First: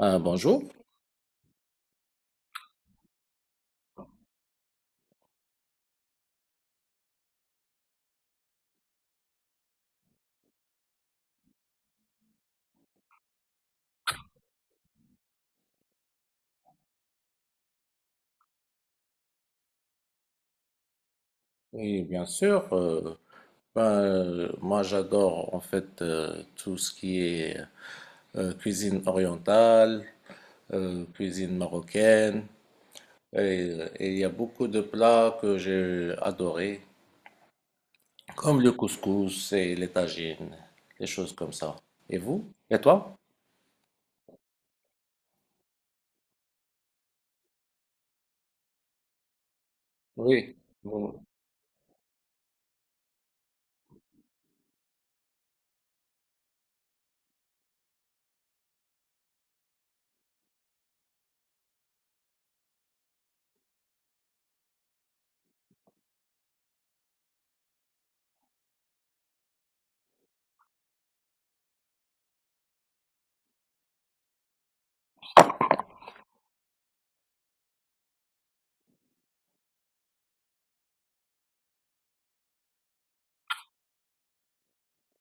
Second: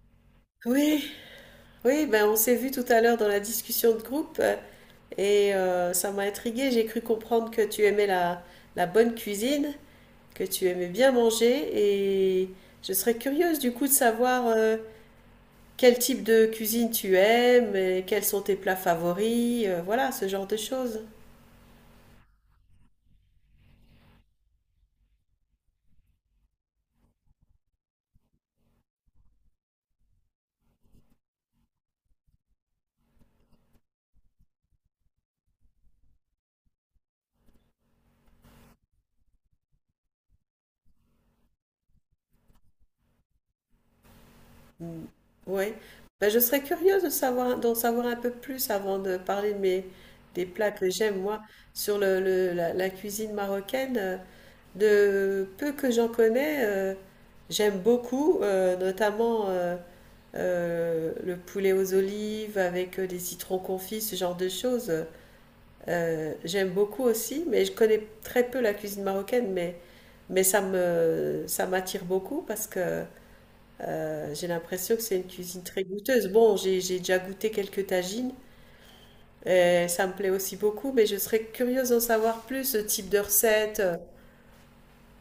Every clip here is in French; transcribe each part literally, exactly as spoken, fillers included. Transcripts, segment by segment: Euh, bonjour, Oui, oui, ben on s'est vu tout à l'heure dans la discussion de groupe euh, et euh, ça m'a intriguée. J'ai cru comprendre que tu aimais la, la bonne cuisine, que tu aimais bien manger et je serais curieuse du coup de savoir euh, quel type de cuisine tu aimes et quels sont tes plats favoris, euh, voilà, ce genre de choses. oui, bien sûr. Euh, ben, euh, moi, j'adore en fait euh, tout ce qui est euh, cuisine orientale, euh, cuisine marocaine, et, euh, et il y a beaucoup de plats que j'ai adorés, comme le couscous et les tagines, des choses comme ça. Et vous? Et toi? Oui, ben je serais curieuse de savoir, d'en savoir un peu plus avant de parler de mes, des Oui, plats que j'aime bon, moi sur le, le- la, la cuisine marocaine. euh, De peu que j'en connais, euh, j'aime beaucoup, euh, notamment euh, euh, le poulet aux olives avec euh, des citrons confits, ce genre de choses. Euh, j'aime beaucoup aussi, mais je connais très peu la cuisine marocaine, mais, mais ça me, ça m'attire beaucoup parce que euh, j'ai l'impression que c'est une cuisine très goûteuse. Bon, j'ai, j'ai déjà goûté quelques tagines, et ça me plaît aussi beaucoup, mais je serais curieuse d'en savoir plus, ce type de recette. euh,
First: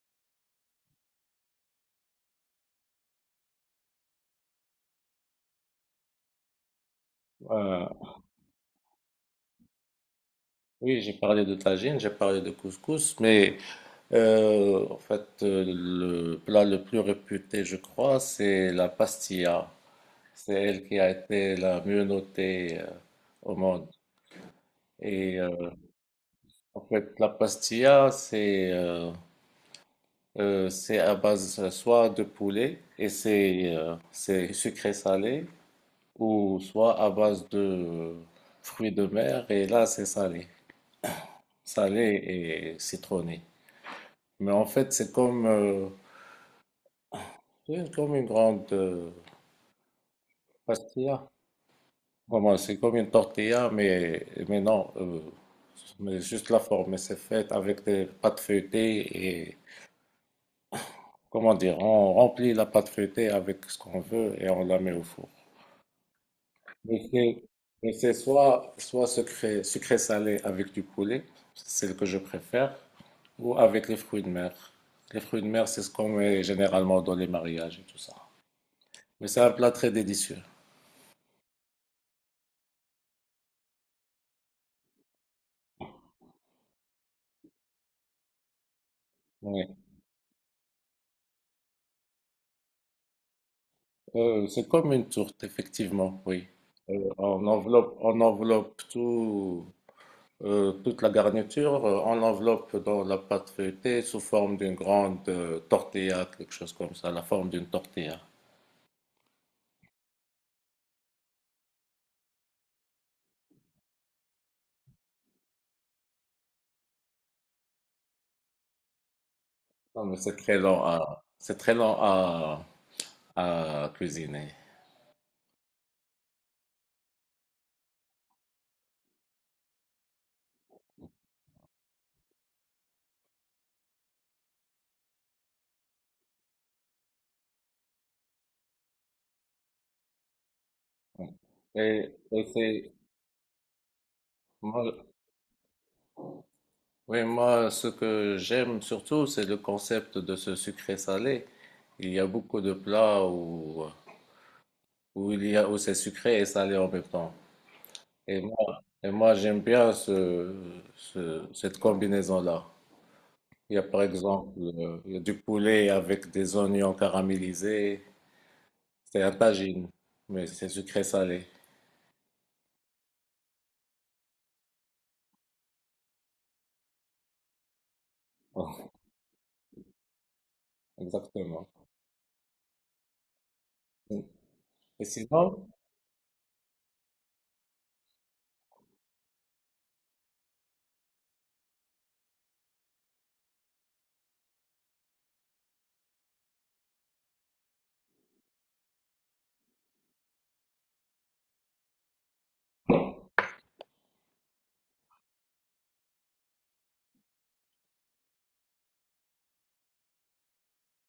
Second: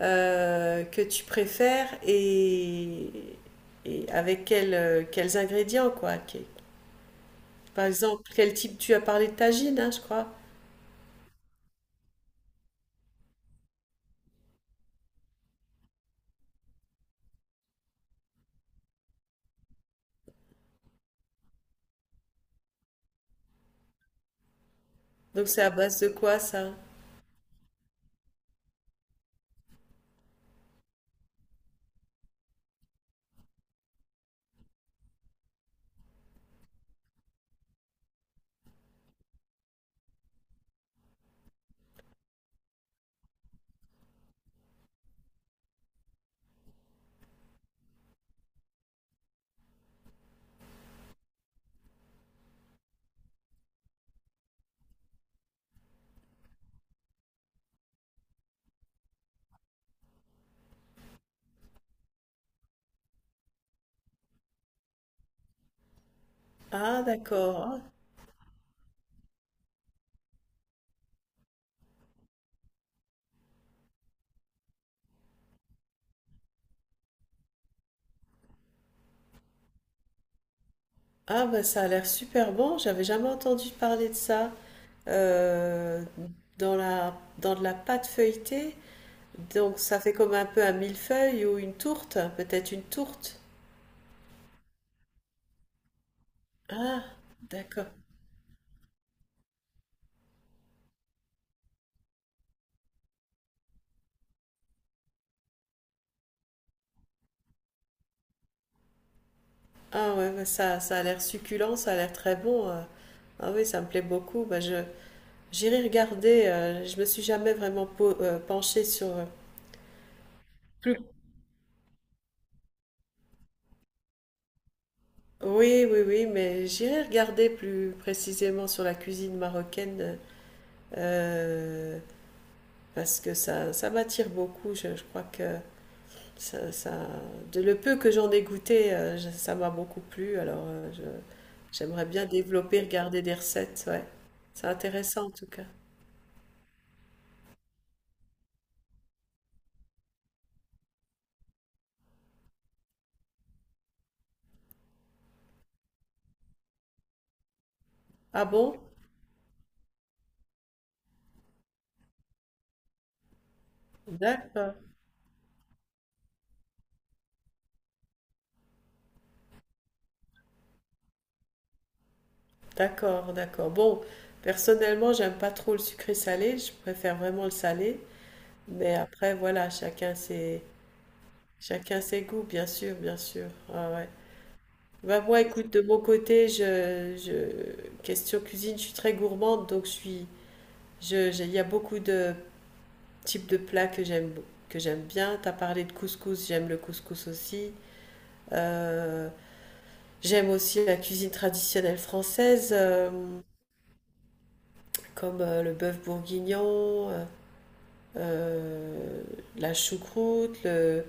euh, Que tu préfères et, et avec quels, euh, quels ingrédients, quoi. Que- euh, Par exemple, quel type... Tu as parlé de tagine, hein, je crois. oui, j'ai parlé de tagine, j'ai parlé de couscous, mais Euh, en fait, euh, le plat le plus réputé, je crois, c'est la pastilla. C'est elle qui a été la mieux notée euh, au monde. Et Donc c'est à euh, base de quoi, ça? en fait, la pastilla, c'est euh, euh, c'est à base soit de poulet et c'est euh, c'est sucré salé, ou soit à base de fruits de mer et là c'est salé, salé et citronné. Mais en fait, c'est comme euh, c'est comme une grande euh, pastilla. Vraiment, c'est comme une tortilla, mais, mais non, euh, mais juste la forme. C'est fait avec des pâtes feuilletées et, comment dire, on remplit la pâte feuilletée avec ce qu'on veut et on la met au four. Ah, Mais c'est d'accord. mais c'est soit, soit sucré, sucré salé avec du poulet, c'est le que je préfère, ou avec les fruits de mer. Les fruits de mer, c'est ce qu'on met généralement dans les mariages et tout ça. Mais c'est un plat très délicieux. Ah bah, ça a l'air super bon, j'avais jamais entendu parler de ça. Euh, Dans la, dans de la pâte feuilletée, Oui. donc ça fait comme un peu un millefeuille ou une tourte, peut-être une tourte. Euh, c'est comme une tourte, effectivement, oui. Ah, Euh, on d'accord. Enveloppe, on enveloppe tout, euh, toute la garniture, euh, on l'enveloppe dans la pâte feuilletée sous forme d'une grande euh, tortilla, quelque chose comme ça, la forme d'une tortilla. Ah ouais, bah ça, ça a l'air succulent, ça a l'air très bon. euh. Ah oui, ça me plaît beaucoup. Bah, je, j'irai regarder. Euh, je me suis jamais vraiment po- euh, penchée sur. euh, Non, mais c'est très lent Plus- à, c'est très lent à, à cuisiner. Oui, oui, oui, mais j'irai regarder plus précisément sur la cuisine marocaine euh, parce que ça, ça m'attire beaucoup. Je, je crois que ça, ça, de le peu que j'en ai goûté, euh, je- ça m'a beaucoup plu. Alors, euh, je, j'aimerais Et, bien et développer, c'est, regarder des recettes. Ouais, c'est moi, intéressant en tout cas. oui, moi, ce que j'aime surtout, c'est le concept de ce sucré-salé. Il y a beaucoup de plats où, où il y a, où c'est sucré et salé en même temps. Et Ah moi, bon? et moi j'aime bien ce, ce- cette combinaison-là. Il y a par exemple D'accord. euh, il y a du poulet avec des oignons caramélisés. C'est un tagine, mais c'est sucré salé. D'accord, d'accord. Bon, personnellement, j'aime pas trop le sucré salé, je préfère vraiment le salé. Mais après, voilà, chacun ses, Exactement. chacun ses goûts, bien sûr, bien sûr. Ah ouais. Et Bah, moi, sinon, écoute, de mon côté, je, je, question cuisine, je suis très gourmande, donc je suis, je, j'ai- il y a beaucoup de types de plats que j'aime, que j'aime bien. T'as parlé de couscous, j'aime le couscous aussi. Euh, J'aime aussi la cuisine traditionnelle française, euh, comme euh, le bœuf bourguignon. euh, euh, la choucroute, le,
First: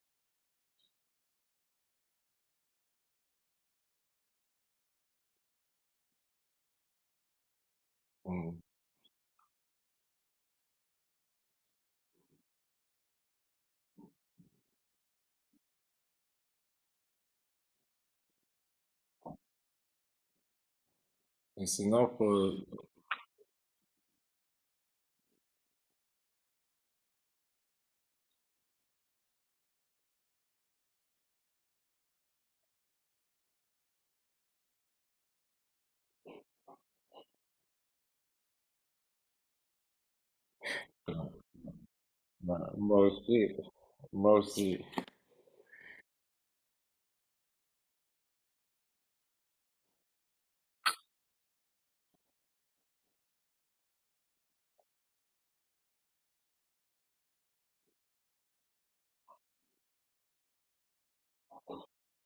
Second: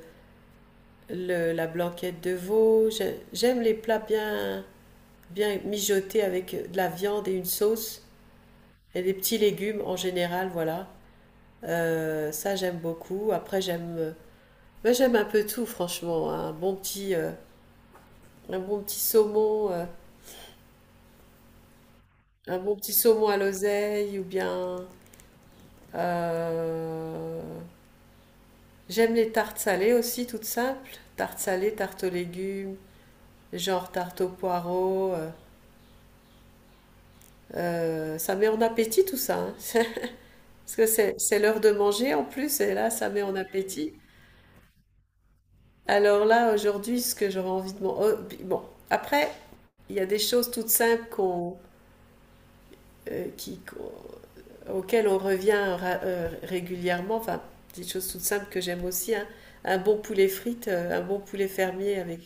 le- la blanquette de veau. J'aime les plats bien, bien mijotés avec de la viande et une sauce mm, et des petits légumes en général, voilà. Euh, ça, j'aime beaucoup. Après, j'aime, ben, j'aime un peu tout, franchement, hein. Un bon petit, euh, un bon petit saumon, euh, et sinon pour- un bon petit saumon à l'oseille ou bien. euh, J'aime les tartes salées aussi, toutes simples. Tartes salées, tartes aux légumes, genre tarte aux poireaux. Euh, euh, ça met en appétit tout ça, hein. Parce que c'est, c'est l'heure de manger en plus, bah, et là, moi ça met en aussi, appétit. moi aussi. Alors là, aujourd'hui, ce que j'aurais envie de manger. Bon, après, il y a des choses toutes simples qu'on, euh, qui, qu'on- auxquelles on revient ra- euh, régulièrement. Enfin, des choses toutes simples que j'aime aussi, hein. Un bon poulet frites, euh, un bon poulet fermier avec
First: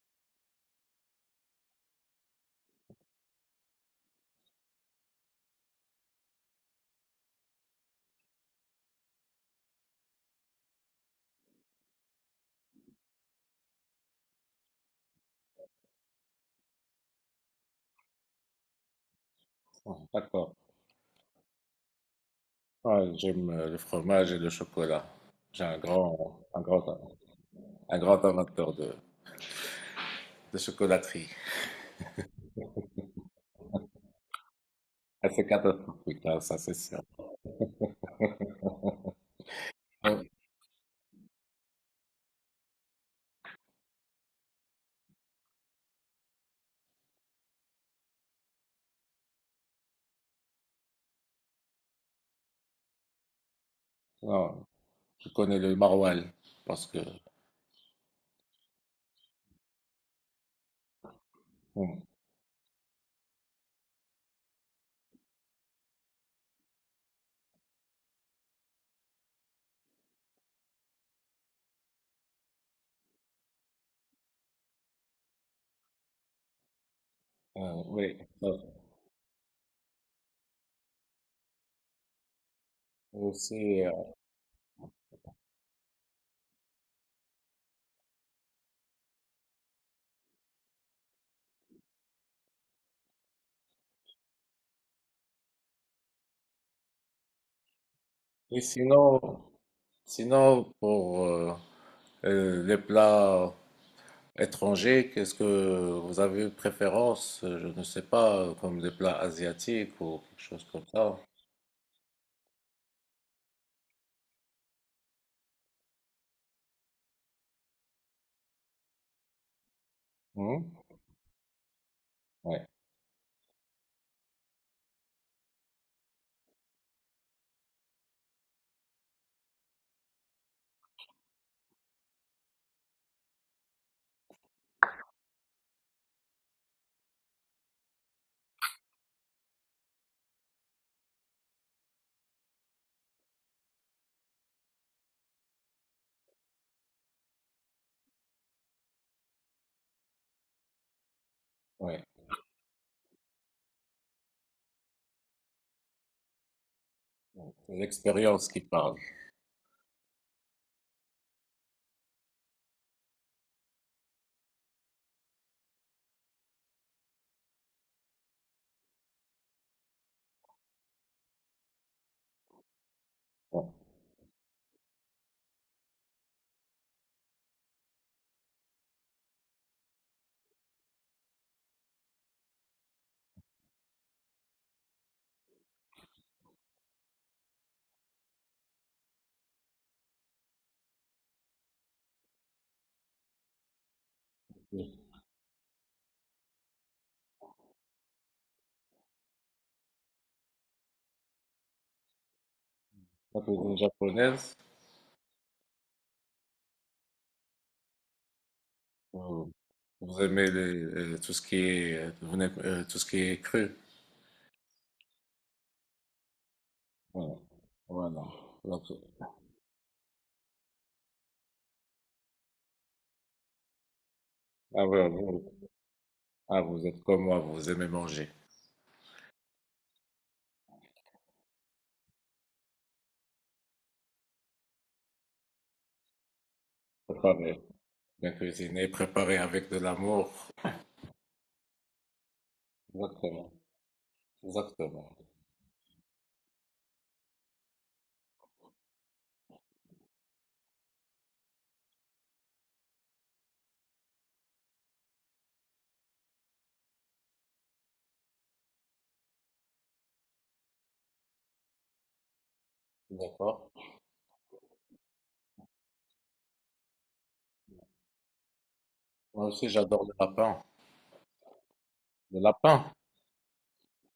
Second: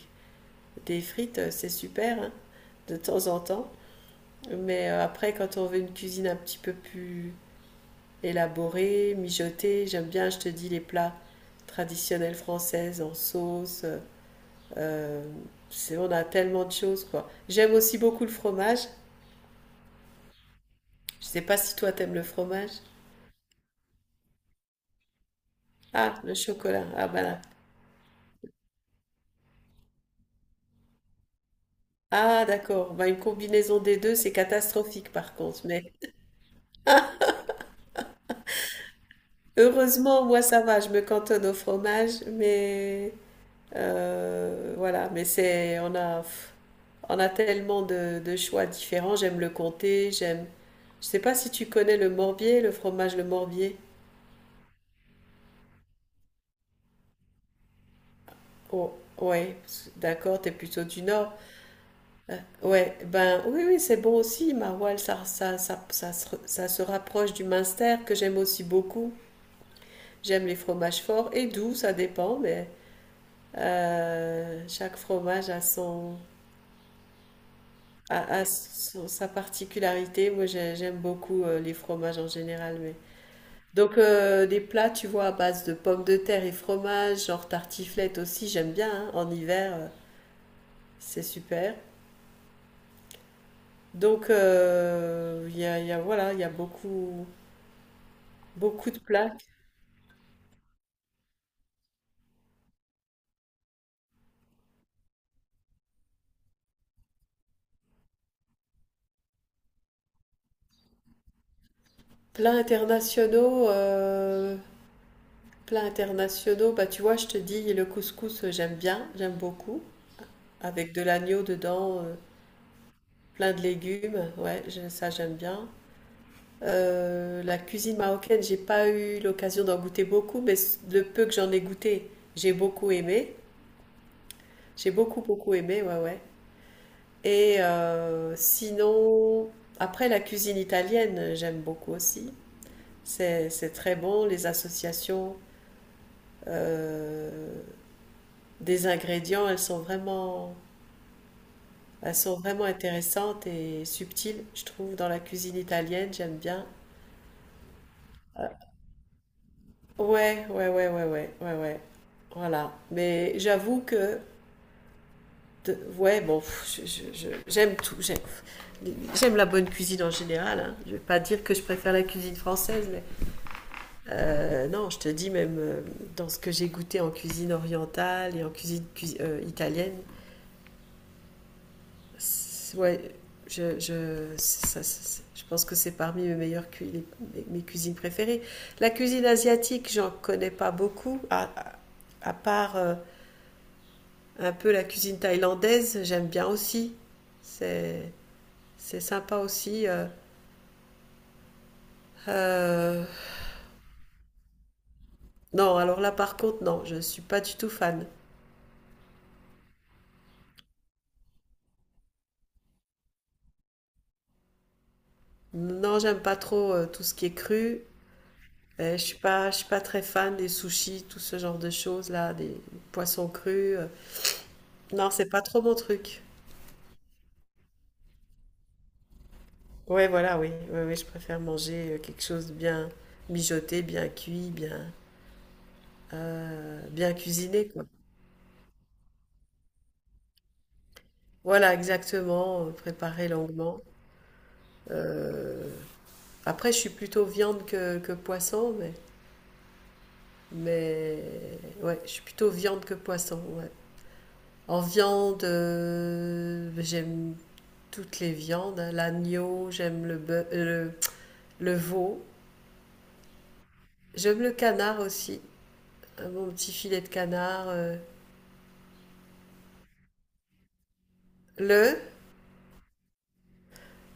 des frites, euh, c'est super, hein, de temps en temps. Mais euh, après, quand on veut une cuisine un petit peu plus élaboré, mijoté. J'aime bien, je te dis, les plats traditionnels françaises en sauce. euh, on a tellement de choses, quoi. J'aime aussi beaucoup le fromage. Bon, d'accord. Je sais pas si toi t'aimes le fromage. Ah, j'aime euh, le fromage et le chocolat. J'ai un Ah, le grand, un grand, chocolat. Ah, voilà. Un grand amateur de, de chocolaterie. Ah, d'accord. Bah, une combinaison des deux, c'est catastrophique Ah, par c'est contre. Mais catastrophique, hein, ça c'est sûr. heureusement, Ouais. moi, ça va. Je me cantonne au fromage. Mais euh, voilà. Mais c'est, on a, pff, on a tellement de, de choix différents. J'aime le comté. J'aime... Je sais pas si tu connais le morbier, le fromage le morbier. Non, je connais le maroilles parce que Oh, ouais, d'accord, t'es plutôt du nord. mm. Euh, Ouais, ben oui, oui, c'est bon aussi, maroilles, ça, ça, ça, ça, se- ça se rapproche du minster que j'aime aussi beaucoup. J'aime les fromages forts et doux, ça dépend, mais euh, chaque fromage a son, euh, Oui. a, a euh, son- sa particularité. Moi, j'ai- j'aime beaucoup euh, les fromages en général, mais. aussi, euh, Donc euh, des plats, tu vois, à base de pommes de terre et fromage, genre tartiflette aussi, j'aime bien, hein, en hiver, euh, c'est super. Donc euh, il y a, il y a- voilà, il y a beaucoup, et beaucoup de sinon, plats. sinon pour euh, euh, Les plats étrangers, qu'est-ce que vous avez une préférence? euh, Je ne sais pas, comme des plats asiatiques ou quelque chose comme ça. Plats internationaux, euh, plats internationaux, bah tu vois, je te dis, le couscous, euh, j'aime bien, j'aime beaucoup, Oui. avec de l'agneau dedans, euh, Ouais, plein de légumes, ouais, je- ça j'aime bien. Euh, la cuisine marocaine, j'ai pas eu l'occasion d'en goûter beaucoup, mais c- le peu que j'en ai goûté, j'ai beaucoup aimé. J'ai beaucoup, beaucoup aimé, ouais, ouais. Et euh, sinon, après la cuisine italienne, j'aime beaucoup aussi. C'est, c'est très bon, les associations euh, des ingrédients, elles sont vraiment, ouais. elles sont vraiment intéressantes et subtiles, je trouve, dans la cuisine italienne, j'aime bien. C'est l'expérience qui parle. Ouais, ouais, ouais, ouais, ouais, ouais, ouais. Voilà. Mais j'avoue que... De- ouais, bon, je- je- je- j'aime tout. J'aime, j'aime la bonne cuisine en général, hein. Je ne vais pas dire que je préfère la cuisine française, mais Ouais. euh, non, je te dis même euh, dans ce que j'ai goûté en cuisine orientale et en cuisine cui- euh, italienne, ouais, je, je, c'est- ça- je pense que c'est parmi mes meilleures cu- les- mes, mes cuisines préférées. La cuisine asiatique, j'en connais pas beaucoup, à, à- à part euh, un peu la cuisine thaïlandaise, j'aime bien aussi. C'est C'est sympa aussi. euh, euh, La cuisine japonaise, Non, alors là par contre, non, je suis pas du tout fan. euh, vous aimez les, euh, tout ce qui est, euh, vous n'aimez- euh, tout ce qui est cru. Non, j'aime pas trop euh, tout ce qui est Ouais. cru. Voilà. Donc, Euh, je suis pas, je suis pas très fan des sushis, tout ce genre de choses là, des poissons crus. euh. ah ouais, Non, c'est ouais. pas trop mon truc. Ah, vous êtes comme moi, vous aimez manger, Ouais, voilà, oui, oui, oui, je préfère manger euh, quelque chose de bien mijoté, bien cuit, bien, euh, bien préparer, cuisiné, quoi. bien cuisiner, préparer avec de l'amour. Voilà, exactement, euh, préparé Exactement, longuement. exactement. Euh, Après, je suis plutôt viande que, que poisson, mais... Mais ouais, je suis plutôt viande que poisson, ouais. En viande, euh, j'aime toutes les viandes, hein. L'agneau, j'aime le, bœuf- euh, le, le veau. D'accord. J'aime le canard aussi. Un bon petit filet de canard. euh. Moi aussi, j'adore le lapin. Le, Le lapin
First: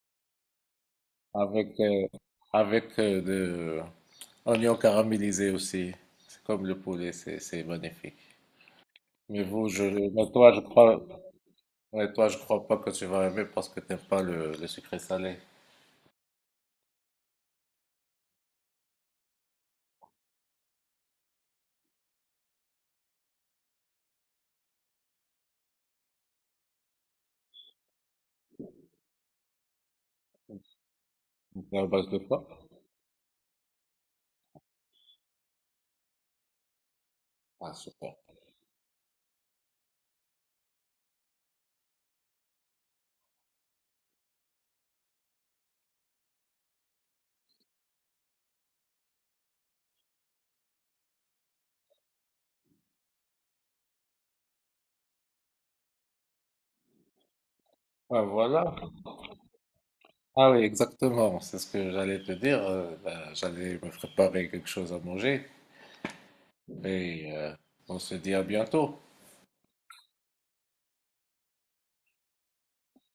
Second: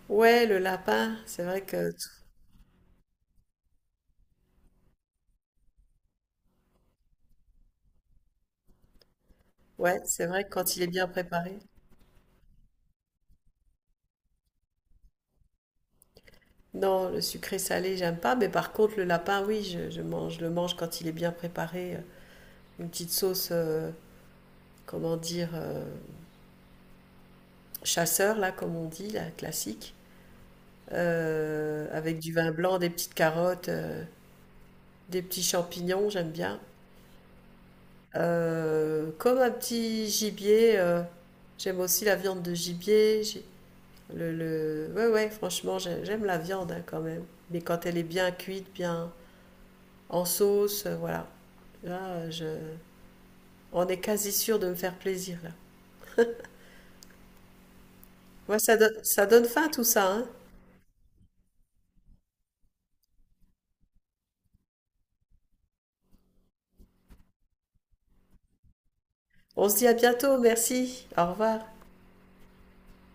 ouais, le lapin. C'est vrai avec que, euh, avec euh, de oignons caramélisés aussi. C'est comme le poulet, c'est c'est magnifique. Mais vous, je, ouais, c'est mais vrai que toi, je quand il est crois, bien préparé. Mais toi, je crois pas que tu vas aimer parce que t'aimes pas le, le sucré salé. Non, le sucré salé, j'aime pas. Mais par contre, le lapin, oui, je, je mange, je le mange quand il est bien préparé. euh, Une petite sauce, euh, comment dire, euh, chasseur, là, comme on dit, la classique. C'est à euh, base de Avec du quoi? vin blanc, des petites carottes, euh, des petits champignons, j'aime bien. Ah, super. Euh, comme un petit gibier, euh, j'aime aussi la viande de gibier. j'ai- Le, le... Ouais, ouais, franchement, j'ai- j'aime la viande, hein, quand même. Mais quand elle est bien cuite, bien en sauce, euh, voilà. Là, euh, je... on est quasi sûr de me faire plaisir, là. Ah, Ouais, voilà. ça, do- ça donne faim tout ça, hein. Ah oui, exactement. C'est ce que j'allais te dire. Euh, bah, j'allais me préparer quelque chose à manger et euh, on se dit à bientôt. On se dit à bientôt, merci. Au revoir.